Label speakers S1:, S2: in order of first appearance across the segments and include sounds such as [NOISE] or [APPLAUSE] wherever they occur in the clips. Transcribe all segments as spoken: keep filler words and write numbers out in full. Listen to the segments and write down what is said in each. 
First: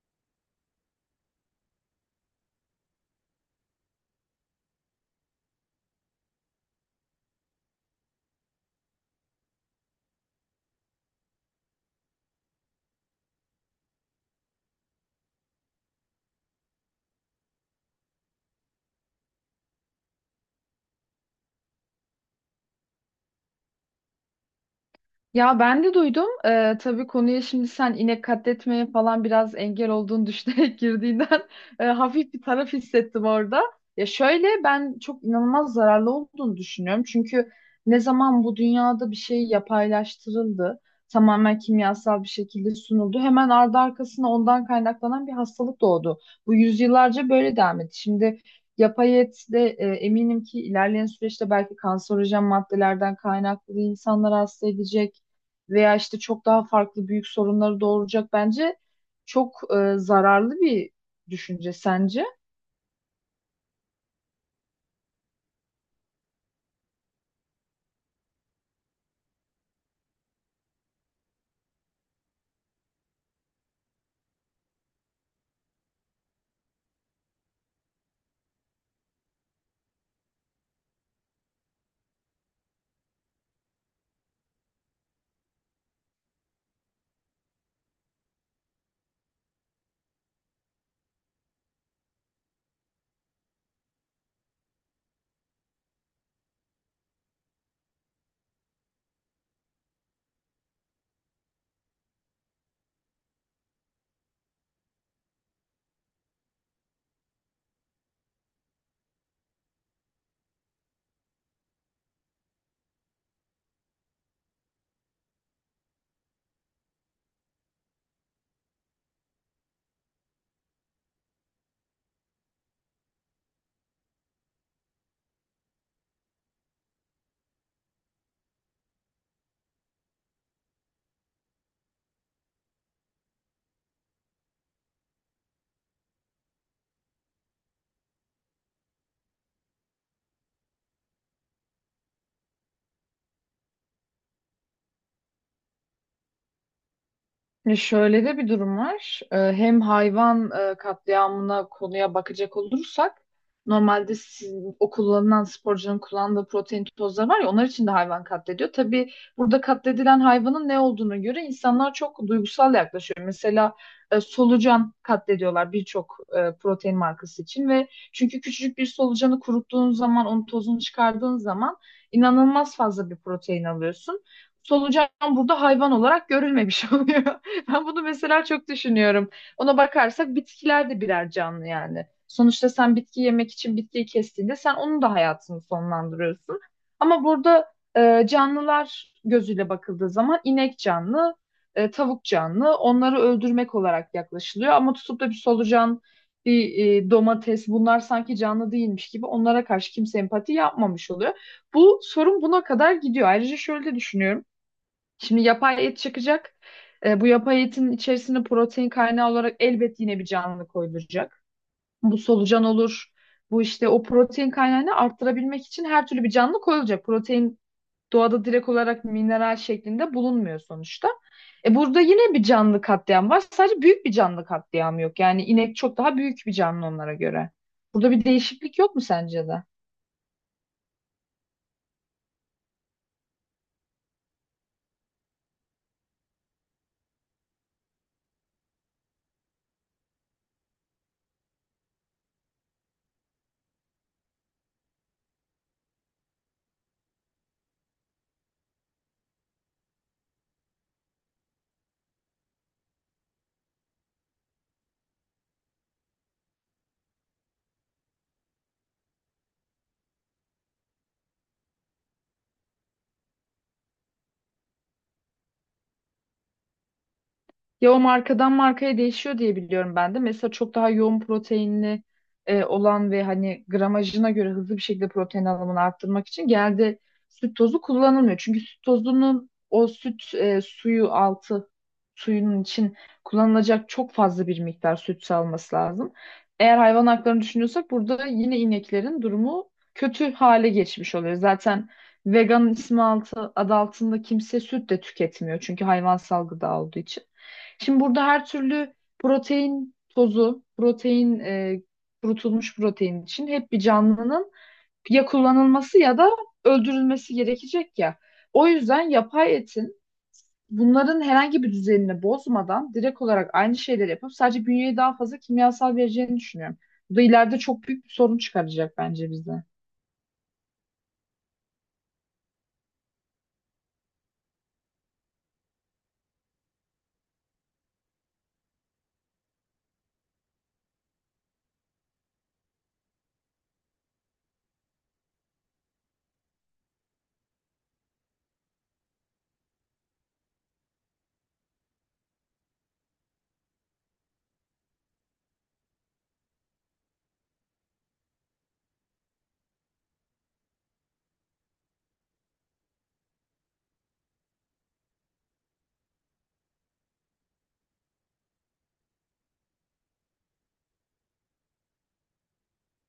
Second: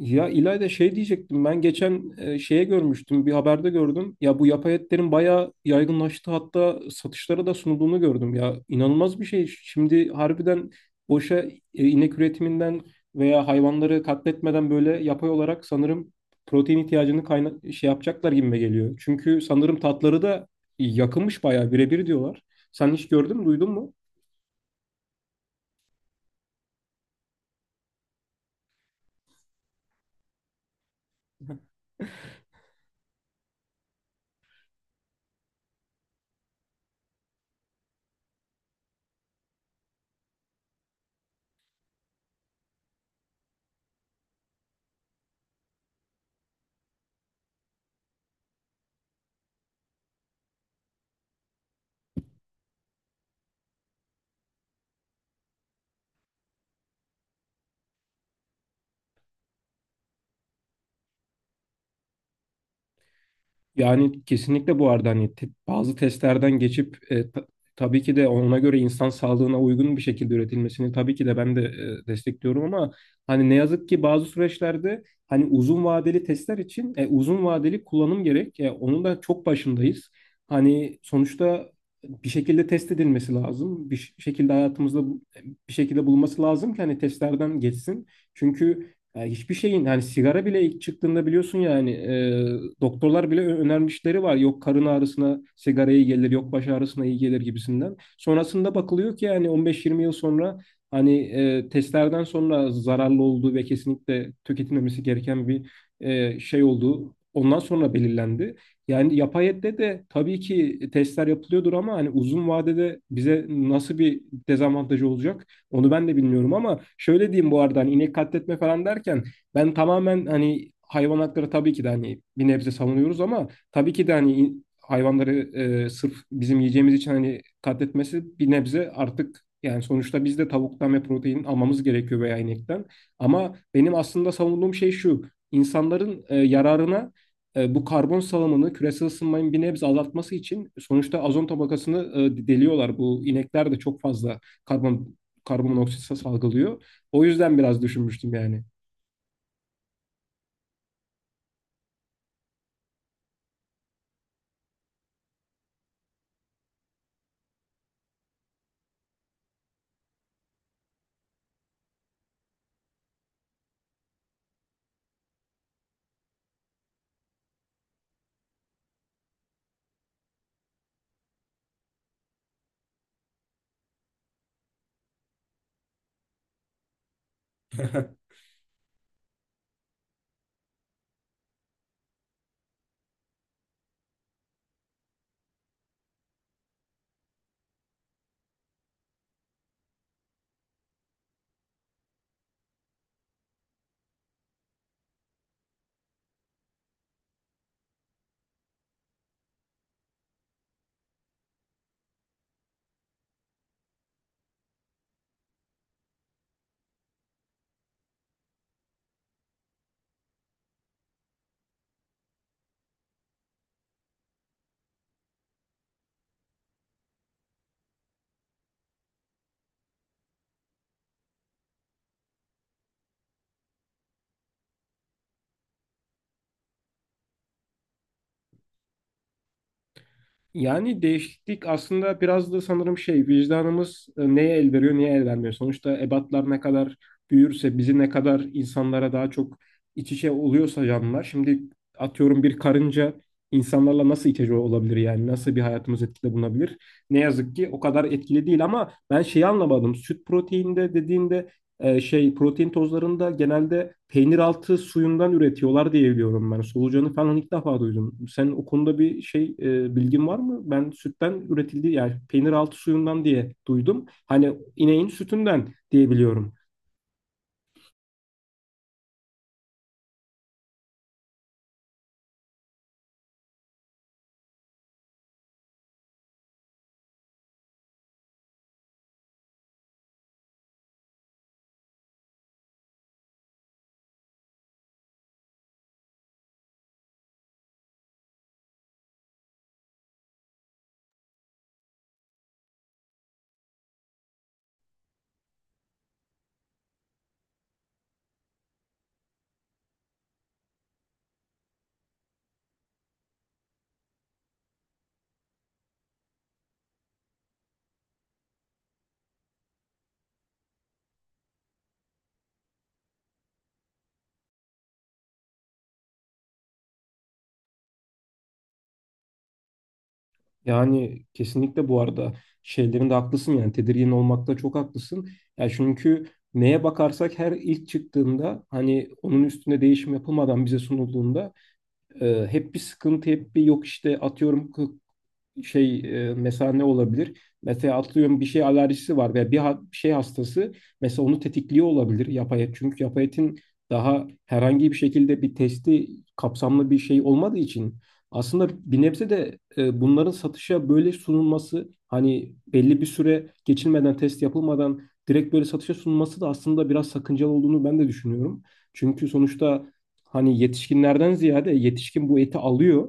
S1: Ya İlayda şey diyecektim ben geçen e, şeye görmüştüm bir haberde gördüm. Ya bu yapay etlerin bayağı yaygınlaştı, hatta satışlara da sunulduğunu gördüm. Ya inanılmaz bir şey. Şimdi harbiden boşa e, inek üretiminden veya hayvanları katletmeden böyle yapay olarak sanırım protein ihtiyacını kayna şey yapacaklar gibime geliyor. Çünkü sanırım tatları da yakınmış, bayağı birebir diyorlar. Sen hiç gördün mü, duydun mu?
S2: Ya ben de duydum. Ee, tabii konuya şimdi sen inek katletmeye falan biraz engel olduğunu düşünerek [LAUGHS] girdiğinden
S1: [LAUGHS]
S2: e, hafif bir taraf hissettim orada. Ya şöyle ben çok inanılmaz zararlı olduğunu düşünüyorum. Çünkü ne zaman bu dünyada bir şey yapaylaştırıldı, tamamen kimyasal bir şekilde sunuldu, hemen ardı arkasına ondan kaynaklanan bir hastalık doğdu. Bu yüzyıllarca böyle devam etti. Şimdi yapay et de e, eminim ki ilerleyen süreçte belki kanserojen maddelerden kaynaklı insanlar hasta edecek veya işte çok daha farklı büyük sorunları doğuracak bence çok e, zararlı bir düşünce sence?
S1: Yani kesinlikle bu arada hani te- bazı testlerden geçip e, ta- tabii ki de ona göre insan sağlığına uygun bir şekilde üretilmesini tabii ki de ben de e, destekliyorum, ama hani ne yazık ki bazı süreçlerde hani uzun vadeli testler için e, uzun vadeli kullanım gerek. E, onun da çok başındayız. Hani sonuçta bir şekilde test edilmesi lazım. Bir ş- şekilde hayatımızda bu- e, bir şekilde bulunması lazım ki hani testlerden geçsin. Çünkü ya hiçbir şeyin hani sigara bile ilk çıktığında biliyorsun, yani e, doktorlar bile ö- önermişleri var. Yok karın ağrısına sigara iyi gelir, yok baş ağrısına iyi gelir gibisinden. Sonrasında bakılıyor ki yani on beş yirmi yıl sonra hani e, testlerden sonra zararlı olduğu ve kesinlikle tüketilmemesi gereken bir e, şey olduğu ondan sonra belirlendi. Yani yapay ette de tabii ki testler yapılıyordur, ama hani uzun vadede bize nasıl bir dezavantajı olacak? Onu ben de bilmiyorum, ama şöyle diyeyim, bu arada hani inek katletme falan derken ben tamamen hani hayvan hakları tabii ki de hani bir nebze savunuyoruz, ama tabii ki de hani in- hayvanları e, sırf bizim yiyeceğimiz için hani katletmesi bir nebze artık, yani sonuçta biz de tavuktan ve protein almamız gerekiyor veya inekten. Ama benim aslında savunduğum şey şu. İnsanların e, yararına e, bu karbon salımını, küresel ısınmayı bir nebze azaltması için sonuçta ozon tabakasını e, deliyorlar. Bu inekler de çok fazla karbon karbonmonoksit salgılıyor. O yüzden
S2: E,
S1: biraz
S2: Şöyle
S1: düşünmüştüm
S2: de bir
S1: yani.
S2: durum var. E, Hem hayvan e, katliamına konuya bakacak olursak normalde sizin, o kullanılan sporcunun kullandığı protein tozları var ya onlar için de hayvan katlediyor. Tabii burada katledilen hayvanın ne olduğunu göre insanlar çok duygusal yaklaşıyor. Mesela e, solucan katlediyorlar birçok e, protein markası için ve çünkü küçücük bir solucanı kuruttuğun zaman onun tozunu çıkardığın zaman inanılmaz fazla bir protein alıyorsun. Solucan burada hayvan olarak görülmemiş [LAUGHS] oluyor. [LAUGHS] Ben bunu
S1: [LAUGHS]
S2: mesela çok düşünüyorum. Ona bakarsak bitkiler de birer canlı yani. Sonuçta sen bitki yemek için bitkiyi kestiğinde sen onun da hayatını sonlandırıyorsun. Ama burada e, canlılar gözüyle bakıldığı zaman inek canlı, e, tavuk canlı. Onları öldürmek olarak yaklaşılıyor. Ama tutup da bir solucan, bir e, domates bunlar sanki canlı değilmiş gibi onlara karşı kimse empati yapmamış oluyor. Bu sorun buna kadar gidiyor. Ayrıca şöyle de düşünüyorum. Şimdi yapay et çıkacak. E, bu yapay etin içerisine protein kaynağı olarak elbet yine bir canlı koyulacak. Bu solucan olur. Bu işte o protein kaynağını arttırabilmek için her türlü bir canlı koyulacak. Protein doğada direkt olarak mineral şeklinde bulunmuyor sonuçta. E burada yine bir canlı katliam var. Sadece büyük bir canlı katliamı yok. Yani inek çok daha büyük bir canlı onlara göre. Burada bir değişiklik yok mu sence de?
S1: Yani değişiklik aslında biraz da sanırım şey, vicdanımız e, neye el veriyor, neye el vermiyor. Sonuçta ebatlar ne kadar büyürse bizi ne kadar insanlara daha çok iç içe oluyorsa canlılar. Şimdi atıyorum bir karınca insanlarla nasıl iç içe olabilir, yani nasıl bir hayatımız etkide bulunabilir? Ne yazık ki o kadar etkili değil, ama ben şeyi anlamadım. Süt proteinde dediğinde e, şey protein tozlarında genelde peynir altı suyundan üretiyorlar diye biliyorum ben. Solucanı falan ilk defa duydum. Sen o konuda bir şey e, bilgin var mı? Ben sütten üretildiği, yani peynir altı suyundan diye duydum. Hani ineğin sütünden diye biliyorum.
S2: Ya o markadan markaya değişiyor diye biliyorum ben de. Mesela çok daha yoğun proteinli e, olan ve hani gramajına göre hızlı bir şekilde protein alımını arttırmak için genelde süt tozu kullanılmıyor. Çünkü süt tozunun o süt e, suyu altı suyunun için kullanılacak çok fazla bir miktar süt salması lazım. Eğer hayvan haklarını düşünüyorsak burada yine ineklerin durumu kötü hale geçmiş oluyor. Zaten vegan ismi altı, adı altında kimse süt de tüketmiyor çünkü hayvansal gıda olduğu için. Şimdi burada her türlü protein tozu, protein e, kurutulmuş protein için hep bir canlının ya kullanılması ya da öldürülmesi gerekecek ya. O yüzden yapay etin bunların herhangi bir düzenini bozmadan direkt olarak aynı şeyleri yapıp sadece bünyeye daha fazla kimyasal vereceğini düşünüyorum. Bu da ileride çok büyük bir sorun çıkaracak bence bize.
S1: Yani kesinlikle bu arada şeylerinde haklısın, yani tedirgin olmakta çok haklısın. Yani çünkü neye bakarsak her ilk çıktığında hani onun üstüne değişim yapılmadan bize sunulduğunda, E, hep bir sıkıntı, hep bir yok işte atıyorum k- şey e, mesela ne olabilir? Mesela atlıyorum bir şey alerjisi var veya bir, ha- bir şey hastası, mesela onu tetikliyor olabilir yapay et. Çünkü yapay etin daha herhangi bir şekilde bir testi, kapsamlı bir şey olmadığı için aslında bir nebze de e, bunların satışa böyle sunulması, hani belli bir süre geçilmeden, test yapılmadan direkt böyle satışa sunulması da aslında biraz sakıncalı olduğunu ben de düşünüyorum. Çünkü sonuçta hani yetişkinlerden ziyade yetişkin bu eti alıyor.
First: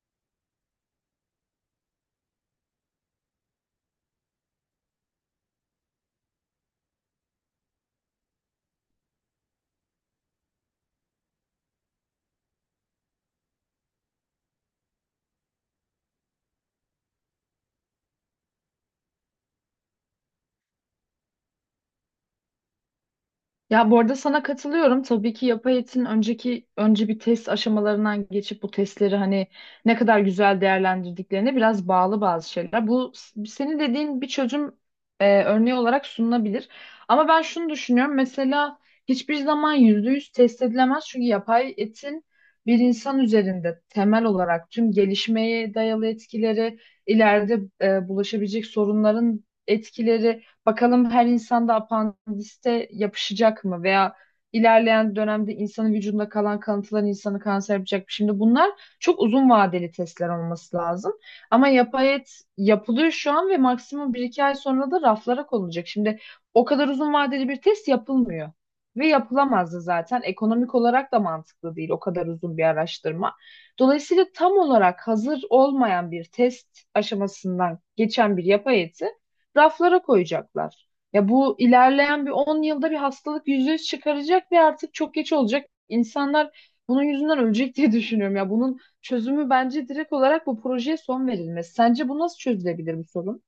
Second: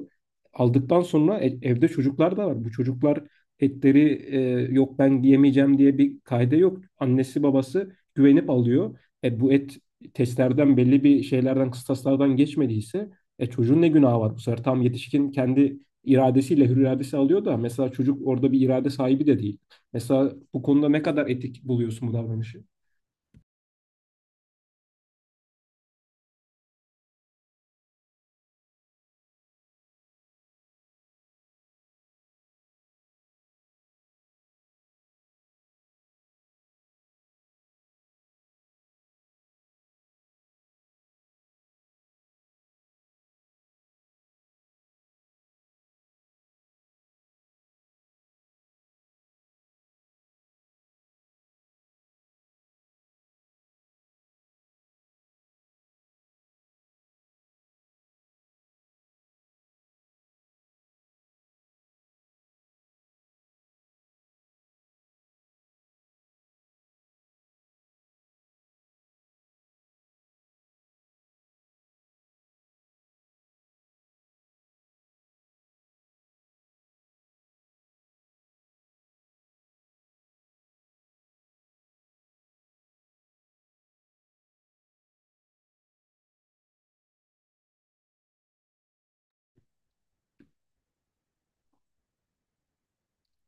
S1: Aldıktan sonra e- evde çocuklar da var. Bu çocuklar etleri e, yok ben yemeyeceğim diye bir kaide yok. Annesi babası güvenip alıyor. E, bu et testlerden, belli bir şeylerden, kıstaslardan geçmediyse e, çocuğun ne günahı var bu sefer? Tam yetişkin kendi iradesiyle, hür iradesi alıyor da mesela çocuk orada bir irade sahibi de değil. Mesela bu konuda ne kadar etik buluyorsun bu davranışı?
S2: Ya bu arada sana katılıyorum. Tabii ki yapay etin önceki önce bir test aşamalarından geçip bu testleri hani ne kadar güzel değerlendirdiklerine biraz bağlı bazı şeyler. Bu s- senin dediğin bir çözüm e, örneği olarak sunulabilir. Ama ben şunu düşünüyorum. Mesela hiçbir zaman yüzde yüz test edilemez. Çünkü yapay etin bir insan üzerinde temel olarak tüm gelişmeye dayalı etkileri, ileride e, bulaşabilecek sorunların etkileri Bakalım her insanda apandiste yapışacak mı veya ilerleyen dönemde insanın vücudunda kalan kalıntılar insanı kanser yapacak mı? Şimdi bunlar çok uzun vadeli testler olması lazım. Ama yapay et yapılıyor şu an ve maksimum bir iki ay sonra da raflara konulacak. Şimdi o kadar uzun vadeli bir test yapılmıyor. Ve yapılamazdı zaten. Ekonomik olarak da mantıklı değil o kadar uzun bir araştırma. Dolayısıyla tam olarak hazır olmayan bir test aşamasından geçen bir yapay eti raflara koyacaklar. Ya bu ilerleyen bir on yılda bir hastalık yüzde yüz çıkaracak ve artık çok geç olacak. İnsanlar bunun yüzünden ölecek diye [LAUGHS] düşünüyorum. Ya bunun çözümü bence direkt olarak bu projeye son verilmesi. Sence bu nasıl çözülebilir bu sorun?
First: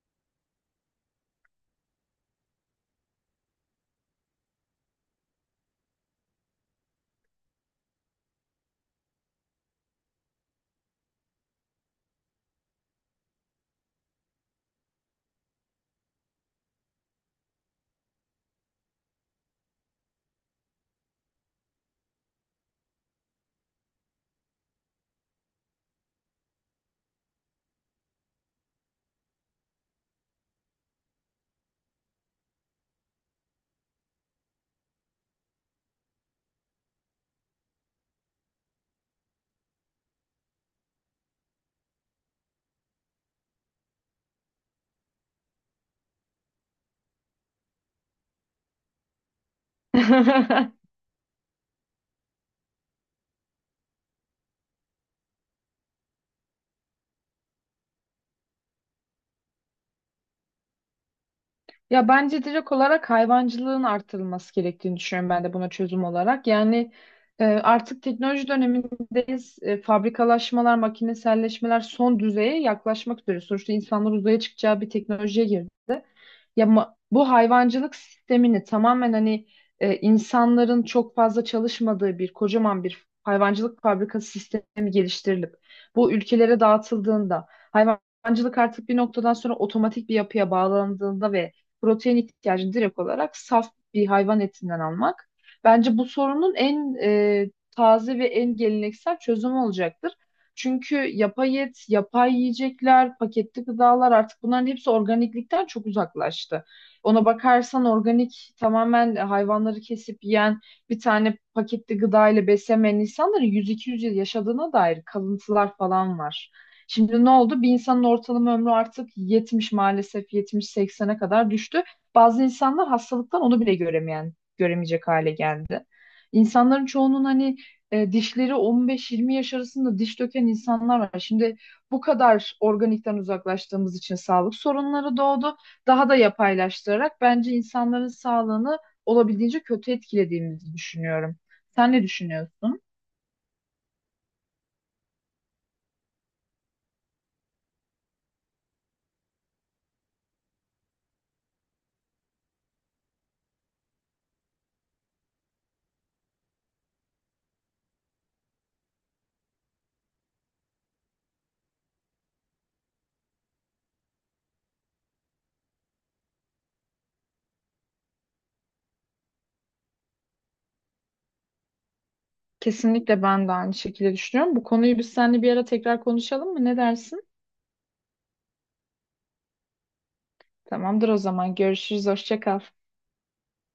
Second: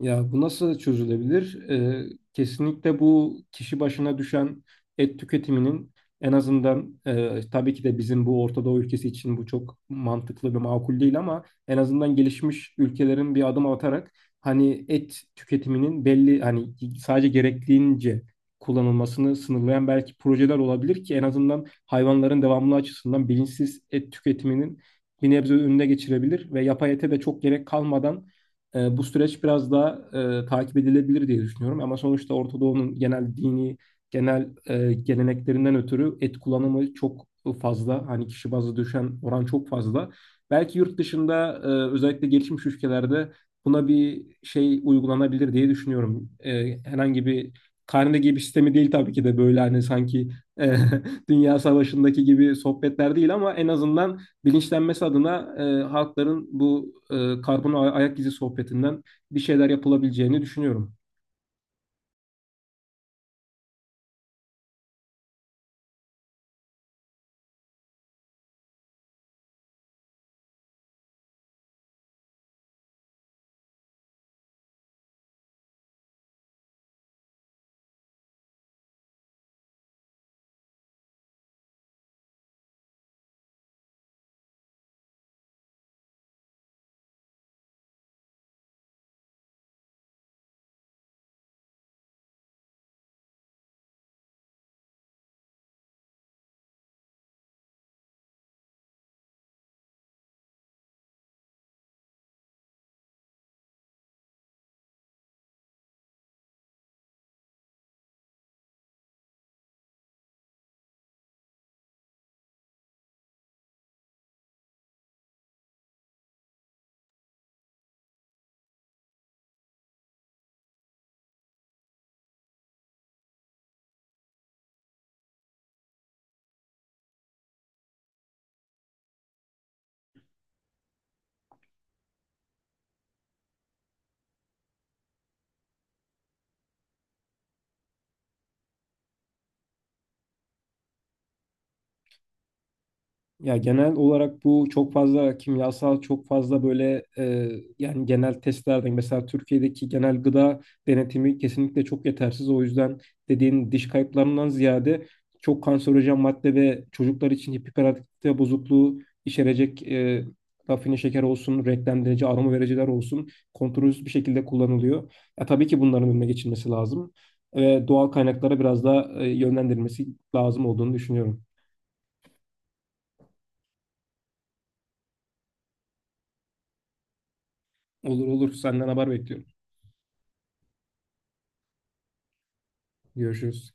S1: Ya bu nasıl çözülebilir? Ee, kesinlikle bu kişi başına düşen et tüketiminin en azından, e, tabii ki de bizim bu Orta Doğu ülkesi için bu çok mantıklı ve makul değil, ama en azından gelişmiş ülkelerin bir adım atarak hani et tüketiminin belli, hani sadece gerektiğince kullanılmasını sınırlayan belki projeler olabilir ki en azından hayvanların devamlı açısından bilinçsiz et tüketiminin bir nebze önüne geçirebilir ve yapay ete de çok gerek kalmadan e, bu süreç biraz daha e, takip edilebilir diye düşünüyorum. Ama sonuçta Orta Doğu'nun genel dini, genel e, geleneklerinden ötürü et kullanımı çok fazla. Hani kişi bazlı düşen oran çok fazla. Belki yurt dışında e, özellikle gelişmiş ülkelerde buna bir şey uygulanabilir diye düşünüyorum. E, herhangi bir karne gibi bir sistemi değil tabii ki de, böyle hani sanki e,
S2: [LAUGHS]
S1: [LAUGHS] Dünya Savaşı'ndaki gibi sohbetler değil, ama en azından bilinçlenmesi adına e, halkların bu e, karbon ayak izi sohbetinden bir şeyler yapılabileceğini düşünüyorum.
S2: Ya bence direkt olarak hayvancılığın artırılması gerektiğini düşünüyorum ben de buna çözüm olarak. Yani e, artık teknoloji dönemindeyiz. E, fabrikalaşmalar, makineselleşmeler son düzeye yaklaşmak üzere. Sonuçta insanlar uzaya çıkacağı bir teknolojiye girdi. Ya ma- bu hayvancılık sistemini tamamen hani e, insanların çok fazla çalışmadığı bir kocaman bir hayvancılık fabrikası sistemi geliştirilip bu ülkelere dağıtıldığında hayvancılık artık bir noktadan sonra otomatik bir yapıya bağlandığında ve protein ihtiyacını direkt olarak saf bir hayvan etinden almak bence bu sorunun en e, taze ve en geleneksel çözümü olacaktır. Çünkü yapay et, yapay yiyecekler, paketli gıdalar artık bunların hepsi organiklikten çok uzaklaştı. Ona bakarsan organik tamamen hayvanları kesip yiyen bir tane paketli gıda ile beslemeyen insanların yüz iki yüz yıl yaşadığına dair kalıntılar falan var. Şimdi ne oldu? Bir insanın ortalama ömrü artık yetmiş maalesef yetmiş seksene kadar düştü. Bazı insanlar hastalıktan onu bile göremeyen, göremeyecek hale geldi. İnsanların çoğunun hani e, dişleri on beş yirmi yaş arasında diş döken insanlar var. Şimdi bu kadar organikten uzaklaştığımız için sağlık sorunları doğdu. Daha da yapaylaştırarak bence insanların sağlığını olabildiğince kötü etkilediğimizi düşünüyorum. Sen ne düşünüyorsun?
S1: Ya genel olarak bu çok fazla kimyasal, çok fazla böyle e, yani genel testlerden, mesela Türkiye'deki genel gıda denetimi kesinlikle çok yetersiz. O yüzden dediğin diş kayıplarından ziyade çok kanserojen madde ve çocuklar için hiperaktivite bozukluğu içerecek e, rafine şeker olsun, renklendirici, aroma vericiler olsun kontrolsüz bir şekilde kullanılıyor. Ya tabii ki bunların önüne geçilmesi lazım ve doğal kaynaklara biraz daha e, yönlendirilmesi lazım olduğunu düşünüyorum.
S2: Kesinlikle ben de aynı şekilde düşünüyorum. Bu konuyu biz seninle bir ara tekrar konuşalım mı? Ne dersin?
S1: Olur olur, senden haber bekliyorum.
S2: Tamamdır o zaman. Görüşürüz. Hoşça kal.
S1: Görüşürüz.